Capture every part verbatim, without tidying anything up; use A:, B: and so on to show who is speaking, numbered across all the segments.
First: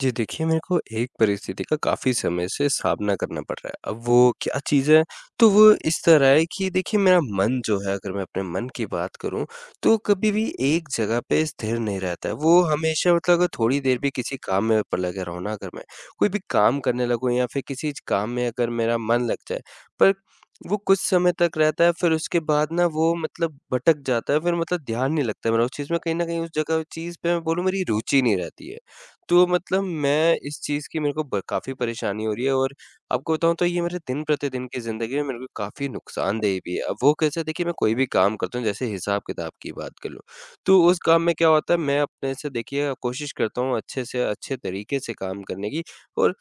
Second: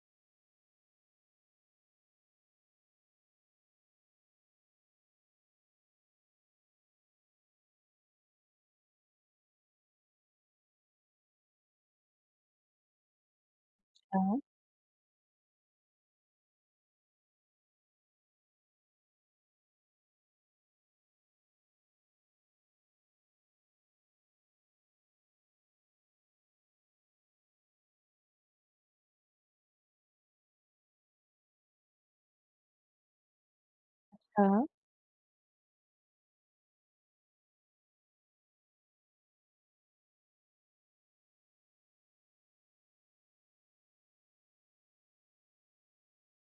A: जी देखिए, मेरे को एक परिस्थिति का काफ़ी समय से सामना करना पड़ रहा है। अब वो क्या चीज़ है? तो वो इस तरह है कि देखिए मेरा मन जो है, अगर मैं अपने मन की बात करूँ, तो कभी भी एक जगह पे स्थिर नहीं रहता है। वो हमेशा मतलब अगर थोड़ी देर भी किसी
B: हाँ,
A: काम में पर लगा रहो ना, अगर मैं कोई भी काम करने लगूँ या फिर किसी काम में अगर मेरा मन लग जाए, पर वो कुछ समय तक रहता है, फिर उसके बाद ना वो मतलब भटक जाता है, फिर मतलब ध्यान नहीं लगता है मेरा उस चीज़ में। कहीं न कहीं उस जगह, उस चीज़ पे मैं बोलूँ मेरी रुचि नहीं रहती है। तो मतलब मैं इस चीज़ की, मेरे को ब काफ़ी परेशानी हो रही है, और आपको बताऊँ तो ये मेरे
B: हाँ,
A: दिन-प्रतिदिन की ज़िंदगी में मेरे को काफ़ी नुकसानदेह भी है। अब वो कैसे, देखिए मैं कोई भी काम करता हूँ, जैसे हिसाब-किताब की बात कर लूँ, तो उस काम में क्या होता है, मैं अपने से देखिए कोशिश करता हूँ अच्छे से अच्छे तरीके से काम करने की, और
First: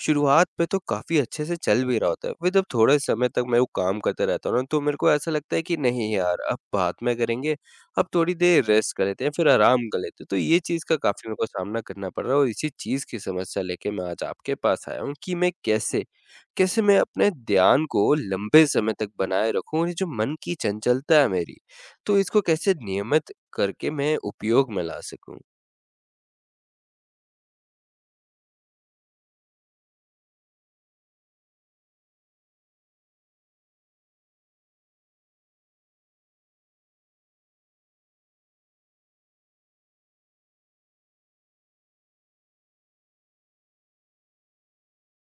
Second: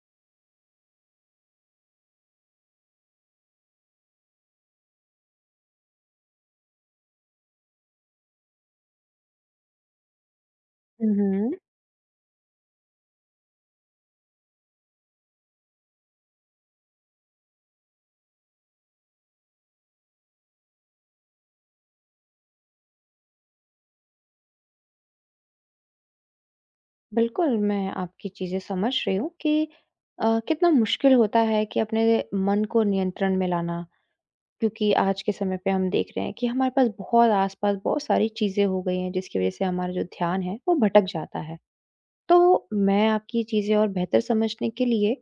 A: शुरुआत में तो काफ़ी अच्छे से चल भी रहा होता है, फिर जब थोड़े समय तक मैं वो काम करता रहता हूँ ना, तो मेरे को ऐसा लगता है कि नहीं यार, अब बाद में करेंगे, अब थोड़ी देर रेस्ट कर लेते हैं, फिर आराम कर लेते हैं। तो ये चीज़ का
B: हुँ,
A: काफ़ी मेरे को
B: हुँ।
A: सामना करना पड़ रहा है, और इसी चीज़ की समस्या लेके मैं आज आपके पास आया हूँ कि मैं कैसे, कैसे मैं अपने ध्यान को लंबे समय तक बनाए रखूँ, और ये जो मन की चंचलता है मेरी, तो इसको कैसे नियमित करके मैं उपयोग में ला सकूँ?
B: बिल्कुल, मैं आपकी चीज़ें समझ रही हूँ कि अ, कितना मुश्किल होता है कि अपने मन को नियंत्रण में लाना, क्योंकि आज के समय पे हम देख रहे हैं कि हमारे पास बहुत आस-पास बहुत सारी चीज़ें हो गई हैं, जिसकी वज़ह से हमारा जो ध्यान है, वो भटक जाता है। तो मैं आपकी चीज़ें और बेहतर समझने के लिए,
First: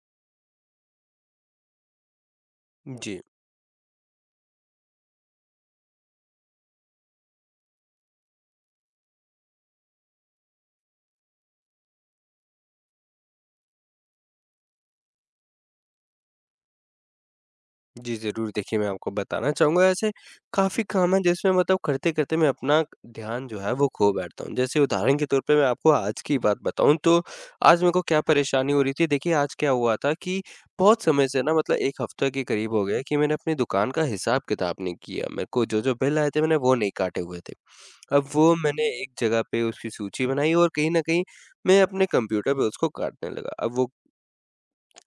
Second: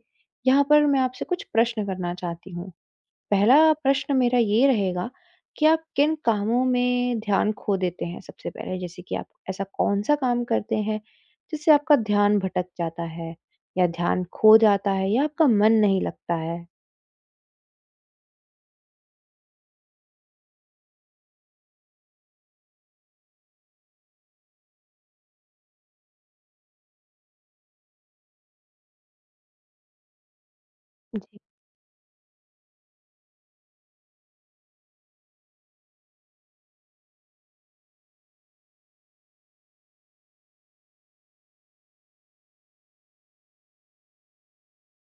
B: यहाँ पर मैं आपसे कुछ प्रश्न करना चाहती हूँ।
A: जी।
B: पहला प्रश्न मेरा ये रहेगा कि आप किन कामों में ध्यान खो देते हैं सबसे पहले? जैसे कि आप ऐसा कौन-सा काम करते हैं जिससे आपका ध्यान भटक जाता है या ध्यान खो जाता है या आपका मन नहीं लगता है?
A: जी, ज़रूर। देखिए मैं आपको बताना चाहूँगा, ऐसे काफ़ी काम हैं जिसमें मतलब करते-करते मैं अपना ध्यान जो है वो खो बैठता हूँ। जैसे उदाहरण के तौर पे मैं आपको आज की बात बताऊँ, तो आज मेरे को क्या परेशानी हो रही थी, देखिए आज क्या हुआ था कि बहुत समय
B: जी,
A: से ना, मतलब एक हफ़्ते के करीब हो गया कि मैंने अपनी दुकान का हिसाब-किताब नहीं किया। मेरे को जो-जो बिल आए थे, मैंने वो नहीं काटे हुए थे। अब वो मैंने एक जगह पे उसकी सूची बनाई, और कहीं न कहीं मैं अपने कंप्यूटर पे उसको काटने लगा। अब वो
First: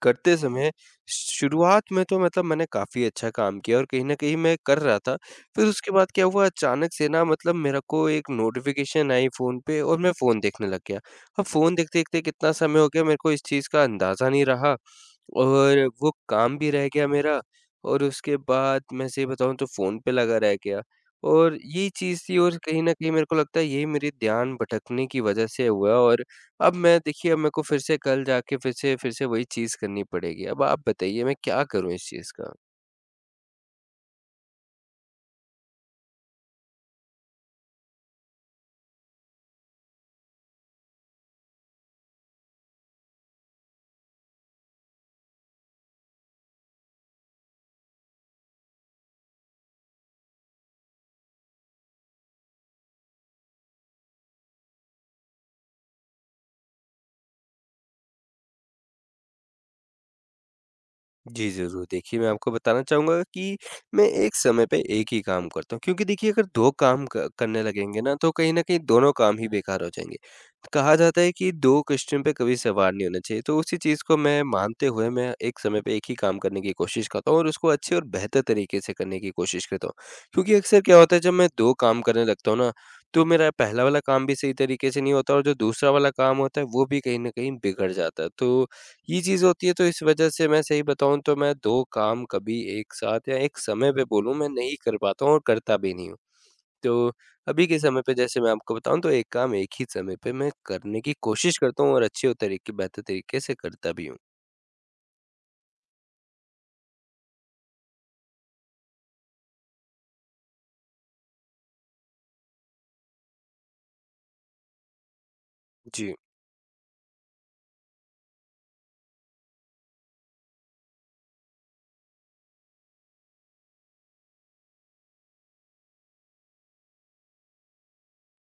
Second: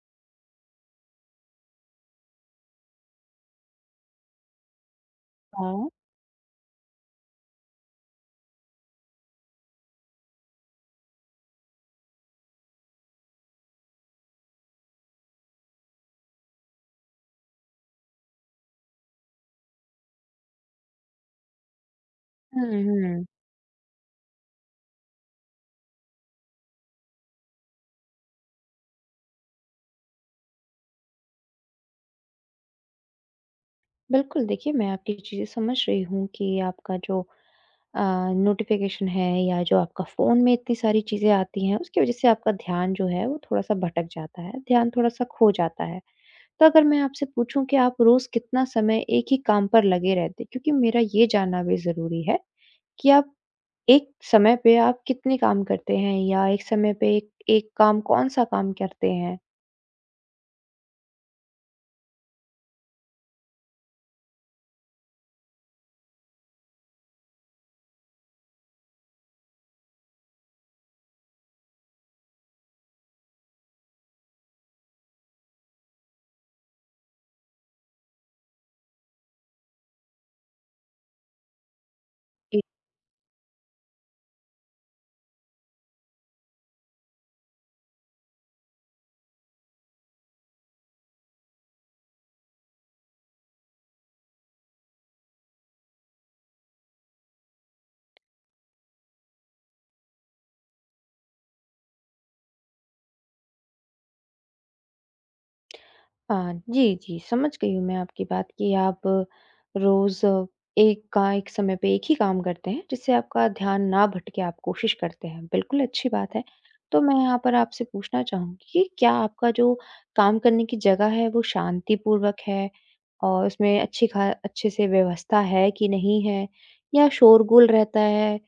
A: करते समय शुरुआत में तो मतलब मैंने काफ़ी अच्छा काम किया, और कहीं न कहीं मैं कर रहा था। फिर
B: हाँ।
A: उसके बाद क्या हुआ, अचानक से ना मतलब मेरे को एक नोटिफ़िकेशन आई फ़ोन पे, और मैं फ़ोन देखने लग गया। अब फ़ोन देखते-देखते कितना समय हो गया, मेरे को इस चीज़ का अंदाज़ा नहीं रहा, और वो काम भी रह गया मेरा, और उसके बाद मैं सही बताऊँ तो फ़ोन पे लगा रह गया। और ये चीज़ थी, और कहीं
B: हुँ,
A: न कहीं मेरे
B: हुँ।
A: को लगता है यही मेरे ध्यान भटकने की वजह से हुआ। और अब मैं देखिए, अब मेरे को फिर से कल जाके फिर से फिर से वही चीज़ करनी पड़ेगी। अब आप बताइए मैं क्या करूँ इस चीज़ का?
B: बिल्कुल, देखिए मैं आपकी चीज़ें समझ रही हूँ कि आपका जो अ, नोटिफ़िकेशन है या जो आपका फ़ोन में इतनी सारी चीज़ें आती हैं उसकी वज़ह से आपका ध्यान जो है वो थोड़ा-सा भटक जाता है, ध्यान थोड़ा-सा खो जाता है। तो अगर मैं आपसे पूछूं कि आप रोज कितना समय एक ही काम पर लगे रहते हैं? क्योंकि मेरा ये जानना भी जरूरी है कि आप एक समय पे आप कितने काम करते हैं या एक समय पे एक, एक काम कौन सा काम करते हैं।
A: जी, ज़रूर। देखिए, मैं आपको बताना चाहूँगा कि मैं एक समय पे एक ही काम करता हूँ, क्योंकि देखिए अगर दो काम क करने लगेंगे ना, तो कहीं न कहीं दोनों काम ही बेकार हो जाएँगे। कहा जाता है कि दो किश्तियों पे कभी सवार नहीं होना चाहिए, तो उसी चीज़ को मैं मानते हुए मैं एक समय पे एक ही काम करने की कोशिश करता हूँ, और उसको अच्छे और बेहतर तरीके से करने की कोशिश करता हूँ। क्योंकि अक्सर क्या होता है, जब मैं दो काम करने लगता हूँ
B: जी,
A: ना, तो मेरा पहला वाला काम भी सही तरीके से नहीं होता, और जो दूसरा वाला काम होता है वो भी कहीं न कहीं बिगड़ जाता है। तो ये चीज़ होती है, तो इस वज़ह से मैं सही बताऊँ तो मैं दो काम कभी एक साथ, या एक समय पे बोलूँ, मैं नहीं कर पाता हूँ, और करता भी नहीं हूँ। तो अभी के समय पे जैसे मैं आपको बताऊँ, तो एक काम एक ही समय पे मैं करने की कोशिश करता हूँ, और अच्छे और तरीके बेहतर तरीके से करता भी हूँ।
B: हाँ, जी, जी, समझ गई हूँ मैं आपकी बात कि आप रोज एक का एक समय पे एक ही काम करते हैं जिससे आपका ध्यान ना भटके आप कोशिश करते हैं, बिल्कुल अच्छी
A: जी।
B: बात है। तो मैं यहाँ पर आपसे पूछना चाहूंगी कि क्या आपका जो काम करने की जगह है वो शांतिपूर्वक है और उसमें अच्छी खा अच्छे से व्यवस्था है कि नहीं है या शोरगुल रहता है?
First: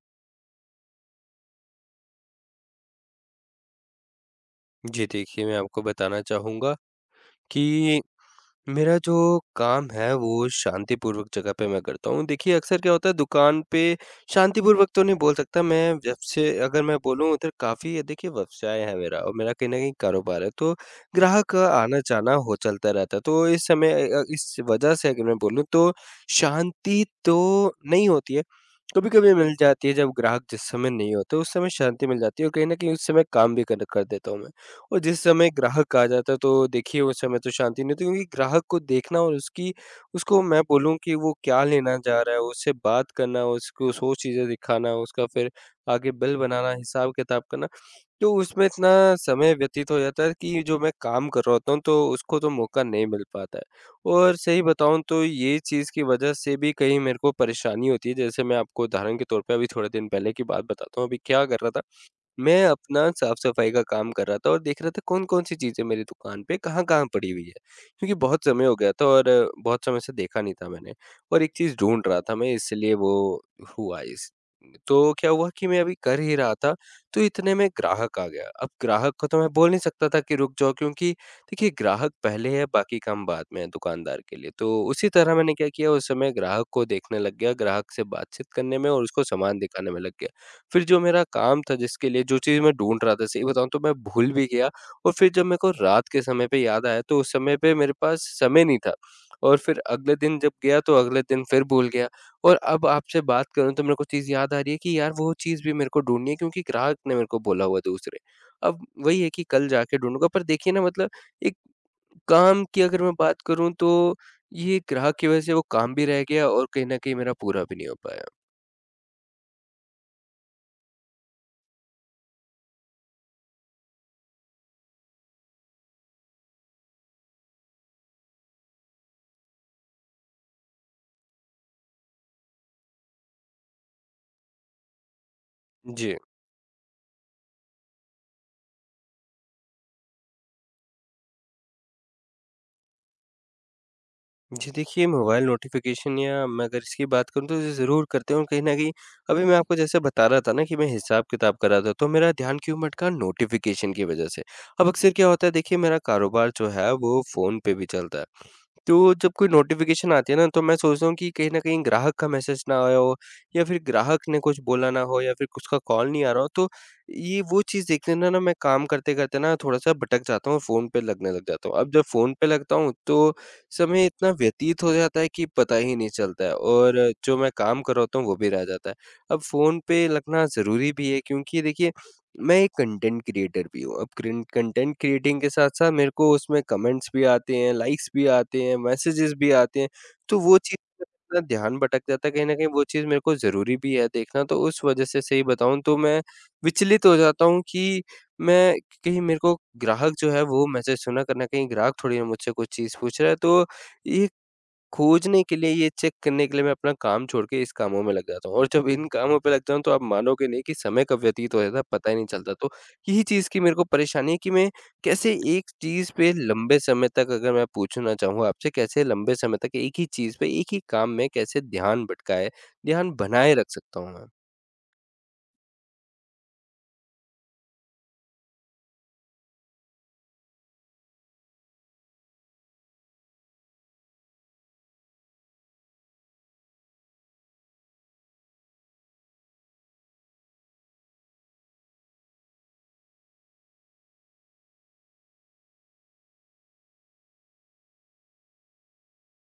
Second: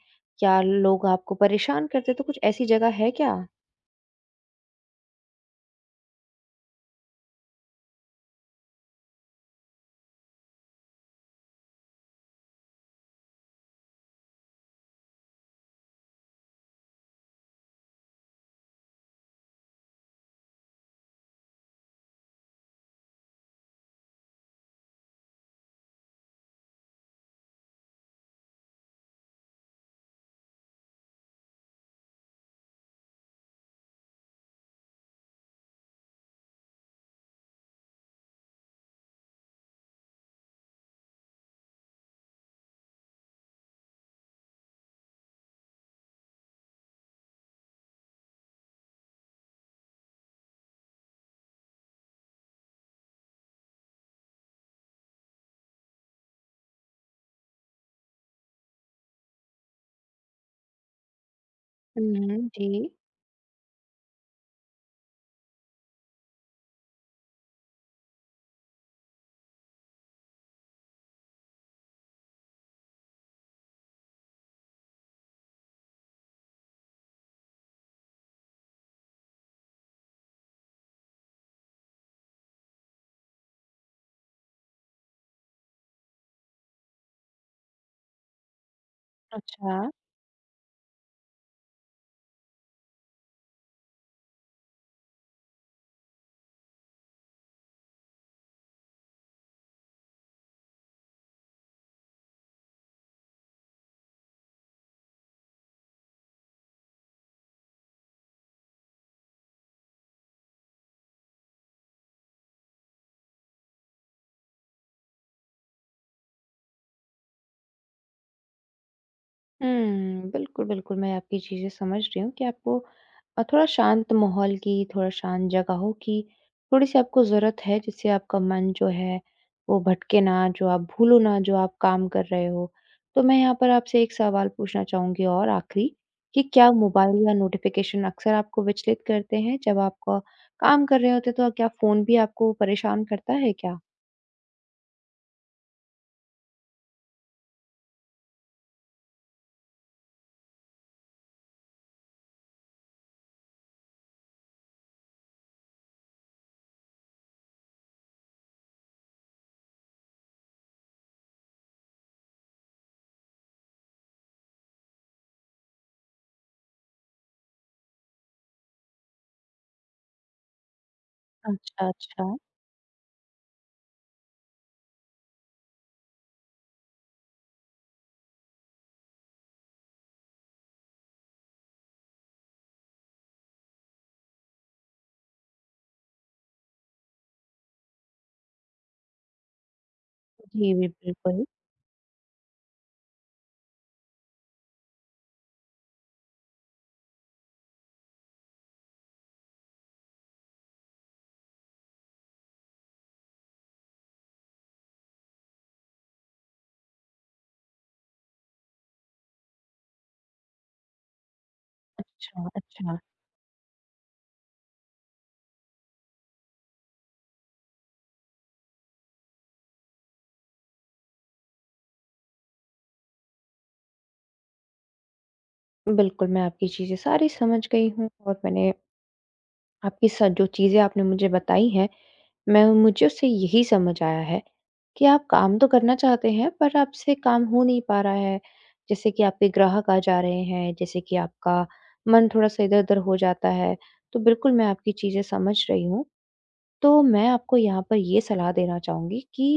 B: या लोग आपको परेशान करते हैं? तो कुछ ऐसी जगह है क्या?
A: जी, देखिए मैं आपको बताना चाहूँगा कि मेरा जो काम है वो शांतिपूर्वक जगह पे मैं करता हूँ। देखिए अक्सर क्या होता है, दुकान पे शांतिपूर्वक तो नहीं बोल सकता मैं, जब से अगर मैं बोलूँ उधर काफ़ी, देखिए व्यवसाय है मेरा, और मेरा कहीं न कहीं कारोबार है, तो ग्राहक का आना-जाना हो चलता रहता है। तो इस समय अ, इस वजह से अगर मैं बोलूँ, तो शांति तो नहीं होती है। कभी-कभी मिल जाती है, जब ग्राहक जिस समय नहीं होते उस समय शांति मिल जाती है, और कहीं न कहीं उस समय काम भी कर कर देता हूँ मैं। और जिस समय ग्राहक आ जाता है, तो देखिए उस समय तो शांति नहीं होती, क्योंकि ग्राहक को देखना, और उसकी, उसको मैं बोलूँ कि वो क्या लेना चाह रहा है, उससे बात करना, उसको सौ चीज़ें दिखाना, उसका फिर आगे बिल बनाना, हिसाब-किताब करना, तो उसमें इतना समय व्यतीत हो जाता है कि जो मैं काम कर रहा होता हूँ, तो उसको तो मौका नहीं मिल पाता है। और सही बताऊँ तो ये चीज़ की वजह से भी कहीं मेरे को परेशानी होती है, जैसे मैं आपको उदाहरण के तौर पे अभी थोड़े दिन पहले की बात बताता हूँ, अभी क्या कर रहा था,
B: हुँ।
A: मैं
B: जी।
A: अपना साफ-सफाई का काम कर रहा था, और देख रहा था कौन-कौन सी चीज़ें मेरी दुकान पे कहाँ-कहाँ पड़ी हुई है। क्योंकि बहुत समय हो गया था, और बहुत समय से देखा नहीं था मैंने, और एक चीज़ ढूँढ रहा था मैं, इसलिए वो हुआ इस तो क्या हुआ कि मैं अभी कर ही रहा था, तो इतने में ग्राहक आ गया। अब ग्राहक को तो मैं बोल नहीं सकता था कि रुक जाओ, क्योंकि देखिए ग्राहक पहले है, बाकी काम बाद में है दुकानदार के लिए। तो उसी तरह मैंने क्या किया, उस समय ग्राहक को देखने लग गया, ग्राहक से बातचीत करने में और उसको सामान
B: अच्छा।
A: दिखाने में लग गया। फिर जो मेरा काम था, जिसके लिए जो चीज़ मैं ढूँढ रहा था, सही बताऊँ तो मैं भूल भी गया, और फिर जब मेरे को रात के समय पे याद आया, तो उस समय पे मेरे पास समय नहीं था, और फिर अगले दिन जब गया तो अगले दिन फिर भूल गया, और अब आपसे बात करूँ तो मेरे को चीज़ याद आ रही है कि यार वो चीज़ भी मेरे को ढूँढनी है, क्योंकि ग्राहक ने मेरे को बोला हुआ है दूसरे। अब वही है कि कल जाके ढूँढूँगा, पर देखिए ना, मतलब एक काम की अगर मैं बात करूँ, तो ये ग्राहक की वज़ह से वो काम भी रह गया, और कहीं न कहीं मेरा पूरा भी नहीं हो पाया।
B: हुँ, बिल्कुल, बिल्कुल, मैं आपकी चीज़ें समझ रही हूँ कि आपको अ, थोड़ा शांत माहौल की, थोड़ा शांत जगहों की थोड़ी-सी आपको ज़रूरत है, जिससे आपका मन जो है, वो भटके ना, जो आप भूलो ना, जो आप काम कर रहे हो। तो मैं यहाँ पर आपसे एक सवाल पूछना चाहूँगी और आखिरी
A: जी।
B: कि क्या मोबाइल या नोटिफ़िकेशन अक्सर आपको विचलित करते हैं? जब आप क काम कर रहे होते हैं, तो क्या फ़ोन भी आपको परेशान करता है क्या?
A: जी देखिए, मोबाइल नोटिफ़िकेशन या मैं अगर इसकी बात करूँ, तो ये ज़रूर करते हैं, और कहीं न कहीं अभी मैं आपको जैसे बता रहा था ना कि मैं हिसाब-किताब कर रहा था, तो मेरा ध्यान क्यों भटका, नोटिफ़िकेशन की वज़ह से। अब अक्सर क्या होता है, देखिए मेरा कारोबार जो है वो फ़ोन पे भी चलता है, तो जब कोई नोटिफ़िकेशन आती है ना, तो मैं सोचता हूँ कि कहीं न कहीं ग्राहक का मैसेज ना आया हो, या फिर ग्राहक ने कुछ बोला ना हो, या फिर उसका कॉल नहीं आ रहा हो, तो ये वो चीज़ देखते ना ना मैं काम करते-करते ना थोड़ा-सा भटक जाता हूँ, फ़ोन पे लगने लग जाता हूँ।
B: अच्छा,
A: अब जब फ़ोन
B: अच्छा।
A: पे लगता हूँ, तो समय इतना व्यतीत हो जाता है कि पता ही नहीं चलता है, और जो मैं काम कर रहा होता हूँ, वो भी रह जाता है। अब फ़ोन पे लगना ज़रूरी भी है, क्योंकि देखिए मैं एक कंटेंट क्रिएटर भी हूँ। अब क्रिन कंटेंट क्रिएटिंग के साथ-साथ मेरे को उसमें कमेंट्स भी आते हैं, लाइक्स भी आते हैं, मैसेजेस भी आते हैं। तो वो
B: जी,
A: चीज़
B: जी,
A: में अपना
B: बिल्कुल।
A: ध्यान भटक जाता है, तो कहीं न कहीं वो चीज़ मेरे को ज़रूरी भी है देखना। तो उस वजह से सही बताऊँ तो मैं विचलित हो जाता हूँ कि मैं, कहीं मेरे को ग्राहक जो है वो मैसेज तो ना करना, कहीं ग्राहक थोड़ी ना मुझसे कुछ चीज़ पूछ रहा है। तो ये खोजने के लिए, ये चेक करने के लिए, मैं अपना काम छोड़ के इस कामों में लग जाता हूँ, और जब इन कामों पे लग जाऊँ तो आप मानोगे नहीं कि समय कब व्यतीत हो जाता है, पता ही नहीं
B: अच्छा,
A: चलता। तो
B: अच्छा।
A: यही चीज़ की मेरे को परेशानी है कि मैं कैसे एक चीज़ पे लंबे समय तक, अगर मैं पूछना चाहूँ आपसे, कैसे लंबे समय तक एक ही चीज़ पे, एक ही काम में कैसे ध्यान भटकाए, ध्यान बनाए रख सकता हूँ मैं?
B: बिल्कुल, मैं आपकी चीज़ें सारी समझ गई हूँ और मैंने आपकी स जो चीज़ें आपने मुझे बताई हैं, मैं मुझे उससे यही समझ आया है कि आप काम तो करना चाहते हैं, पर आपसे काम हो नहीं पा रहा है। जैसे कि आपके ग्राहक आ जा रहे हैं, जैसे कि आपका मन थोड़ा-सा इधर-उधर हो जाता है। तो बिल्कुल, मैं आपकी चीज़ें समझ रही हूँ। तो मैं आपको यहाँ पर ये सलाह देना चाहूँगी कि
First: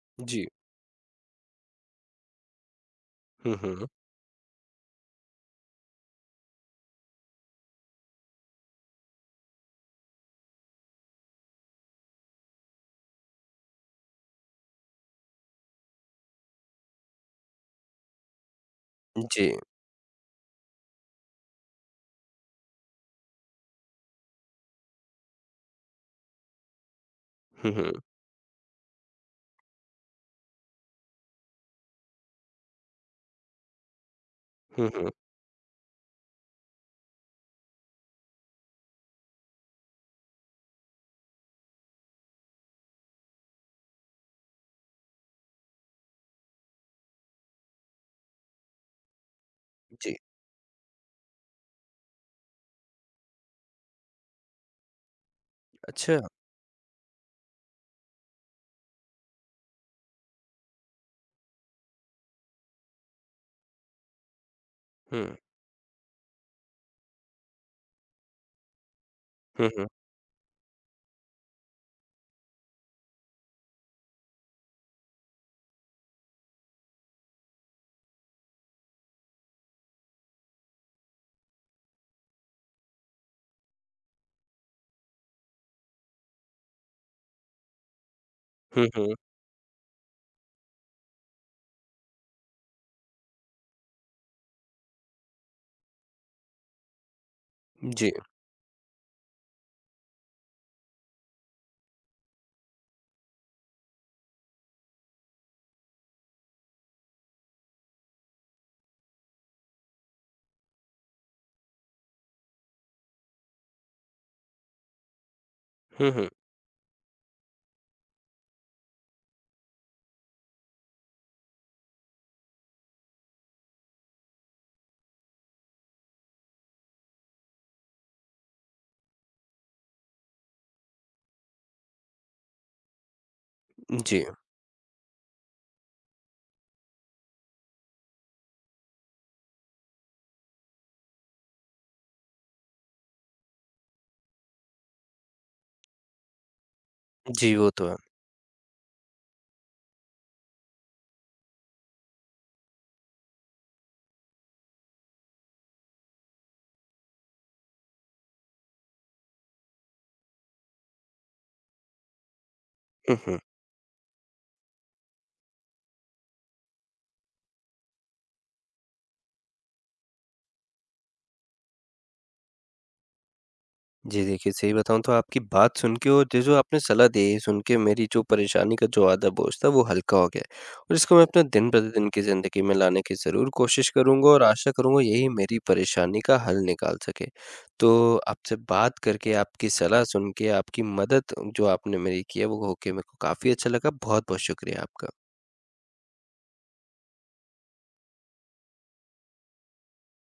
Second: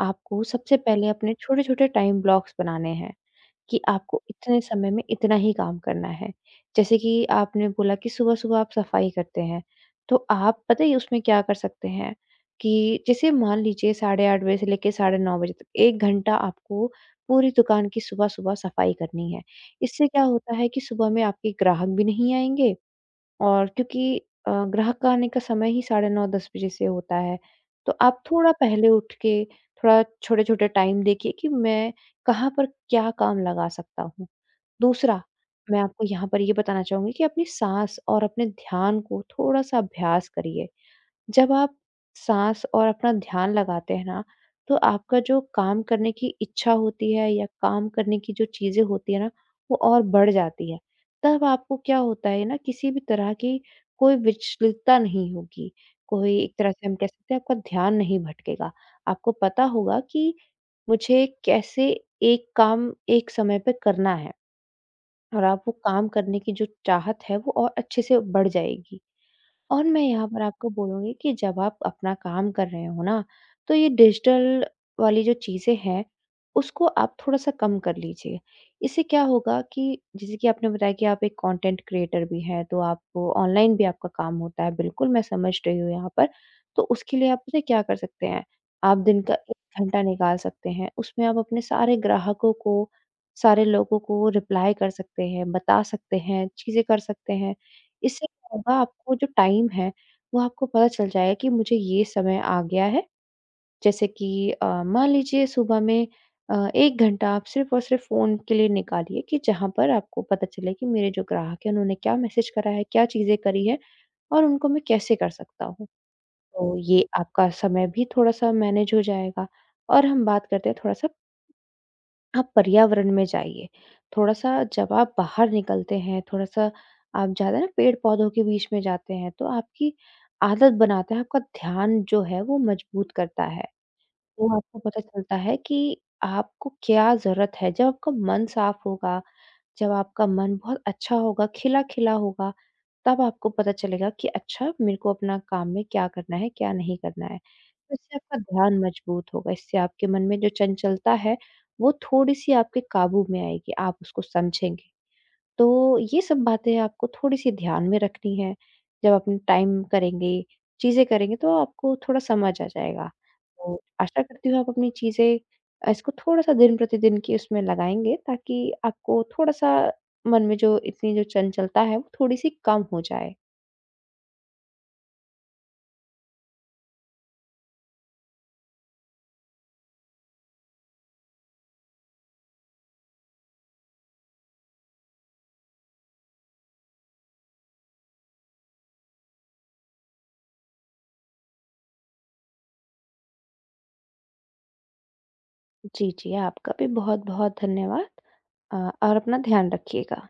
B: आपको
A: जी।
B: सबसे पहले अपने छोटे-छोटे टाइम ब्लॉक्स बनाने हैं।
A: हुँ,
B: कि
A: हुँ।
B: आपको इतने समय में इतना ही काम करना है। जैसे कि आपने बोला कि सुबह-सुबह आप सफाई करते हैं, तो आप पता है उसमें क्या कर सकते हैं कि जैसे मान लीजिए साढ़े आठ बजे से लेके साढ़े नौ बजे तक एक घंटा आपको पूरी दुकान की सुबह-सुबह सफाई करनी है।
A: जी।
B: इससे क्या होता है कि सुबह में आपके ग्राहक भी नहीं आएँगे और क्योंकि अ, ग्राहक का आने का समय ही साढ़े नौ दस बजे से होता है,
A: हुँ, हुँ।
B: तो आप थोड़ा पहले उठ के थोड़ा छोटे-छोटे टाइम देखिए कि मैं कहाँ पर क्या काम लगा सकता हूँ।
A: हुँ, हुँ।
B: दूसरा, मैं आपको यहाँ पर ये बताना चाहूँगी कि अपनी साँस और अपने ध्यान को थोड़ा-सा अभ्यास करिए। जब आप साँस और अपना ध्यान लगाते हैं ना, तो आपका जो काम करने की इच्छा होती है या काम करने की जो चीज़ें होती है ना, वो और
A: जी।
B: बढ़ जाती है। तब आपको क्या होता है ना, किसी भी तरह की कोई विचलितता नहीं होगी।
A: अच्छा।
B: कोई एक तरह से हम कह सकते हैं आपका ध्यान नहीं भटकेगा। आपको पता होगा कि मुझे कैसे एक काम एक समय पे करना है
A: हुँ।
B: और आप वो काम करने की जो चाहत है वो और अच्छे से बढ़ जाएगी।
A: हुँ,
B: और
A: हुँ।
B: मैं यहाँ पर आपको बोलूँगी कि जब आप अपना काम कर रहे हो ना, तो ये डिजिटल वाली जो चीज़ें हैं, उसको आप थोड़ा-सा कम कर लीजिए। इससे क्या होगा कि जैसे कि आपने बताया कि आप एक कंटेंट क्रिएटर भी हैं, तो आपको ऑनलाइन भी आपका काम होता है, बिल्कुल मैं समझ रही हूँ यहाँ पर। तो उसके लिए आप पता है क्या कर सकते हैं?
A: हुँ,
B: आप
A: हुँ।
B: दिन का एक घंटा निकाल सकते हैं, उसमें आप अपने सारे ग्राहकों को, सारे लोगों को रिप्लाई कर सकते हैं, बता सकते हैं, चीज़ें कर सकते हैं।
A: जी।
B: इससे होगा आपको जो टाइम है, वो आपको पता चल जाएगा कि मुझे ये समय आ गया है। जैसे कि अ, मान लीजिए सुबह में अ, एक घंटा आप सिर्फ़ और सिर्फ़ फ़ोन के लिए निकालिए कि जहाँ पर आपको पता चले कि मेरे जो ग्राहक हैं उन्होंने क्या मैसेज करा है, क्या चीज़ें करी हैं और उनको मैं कैसे कर सकता हूँ।
A: हुँ, हुँ।
B: तो ये आपका समय भी थोड़ा-सा मैनेज हो जाएगा। और हम बात करते हैं थोड़ा-सा आप पर्यावरण में जाइए। थोड़ा-सा जब आप बाहर निकलते हैं, थोड़ा-सा आप ज़्यादा ना पेड़-पौधों के बीच में जाते हैं, तो आपकी आदत बनाता है, आपका ध्यान जो है वो मजबूत करता है।
A: जी।
B: तो आपको पता चलता है कि आपको क्या ज़रूरत है। जब आपका मन साफ होगा, जब आपका मन बहुत अच्छा होगा, खिला-खिला होगा, तब आपको पता चलेगा कि अच्छा मेरे को अपना काम में क्या करना है, क्या नहीं करना है।
A: जी, वो तो
B: तो
A: है।
B: इससे आपका ध्यान मजबूत होगा, इससे आपके मन में जो चंचलता है, वो थोड़ी-सी आपके काबू में आएगी, आप उसको समझेंगे। तो ये सब बातें आपको थोड़ी-सी ध्यान में रखनी है। जब अपने टाइम करेंगे, चीज़ें करेंगे तो आपको थोड़ा समझ आ जाएगा।
A: हुँ, हुँ।
B: तो आशा करती हूँ आप अपनी चीज़ें अ, इसको थोड़ा-सा दिन-प्रतिदिन की उसमें लगाएँगे ताकि आपको थोड़ा-सा मन में जो इतनी जो चंचलता है वो थोड़ी-सी कम हो जाए।
A: जी, देखिए सही बताऊँ तो आपकी बात सुन के, और जो-जो आपने सलाह दी है ये सुन के, मेरी जो परेशानी का जो आधा बोझ था वो हल्का हो गया है। और इसको मैं अपने दिन-प्रतिदिन की ज़िंदगी में लाने की ज़रूर कोशिश करूँगा, और आशा करूँगा यही मेरी परेशानी का हल निकाल सके। तो आपसे बात करके, आपकी सलाह सुन के, आपकी मदद जो आपने मेरी की है वो होके, मेरे को काफ़ी अच्छा लगा। बहुत-बहुत शुक्रिया आपका।
B: जी, जी, आपका भी बहुत-बहुत धन्यवाद अ, और अपना ध्यान रखिएगा।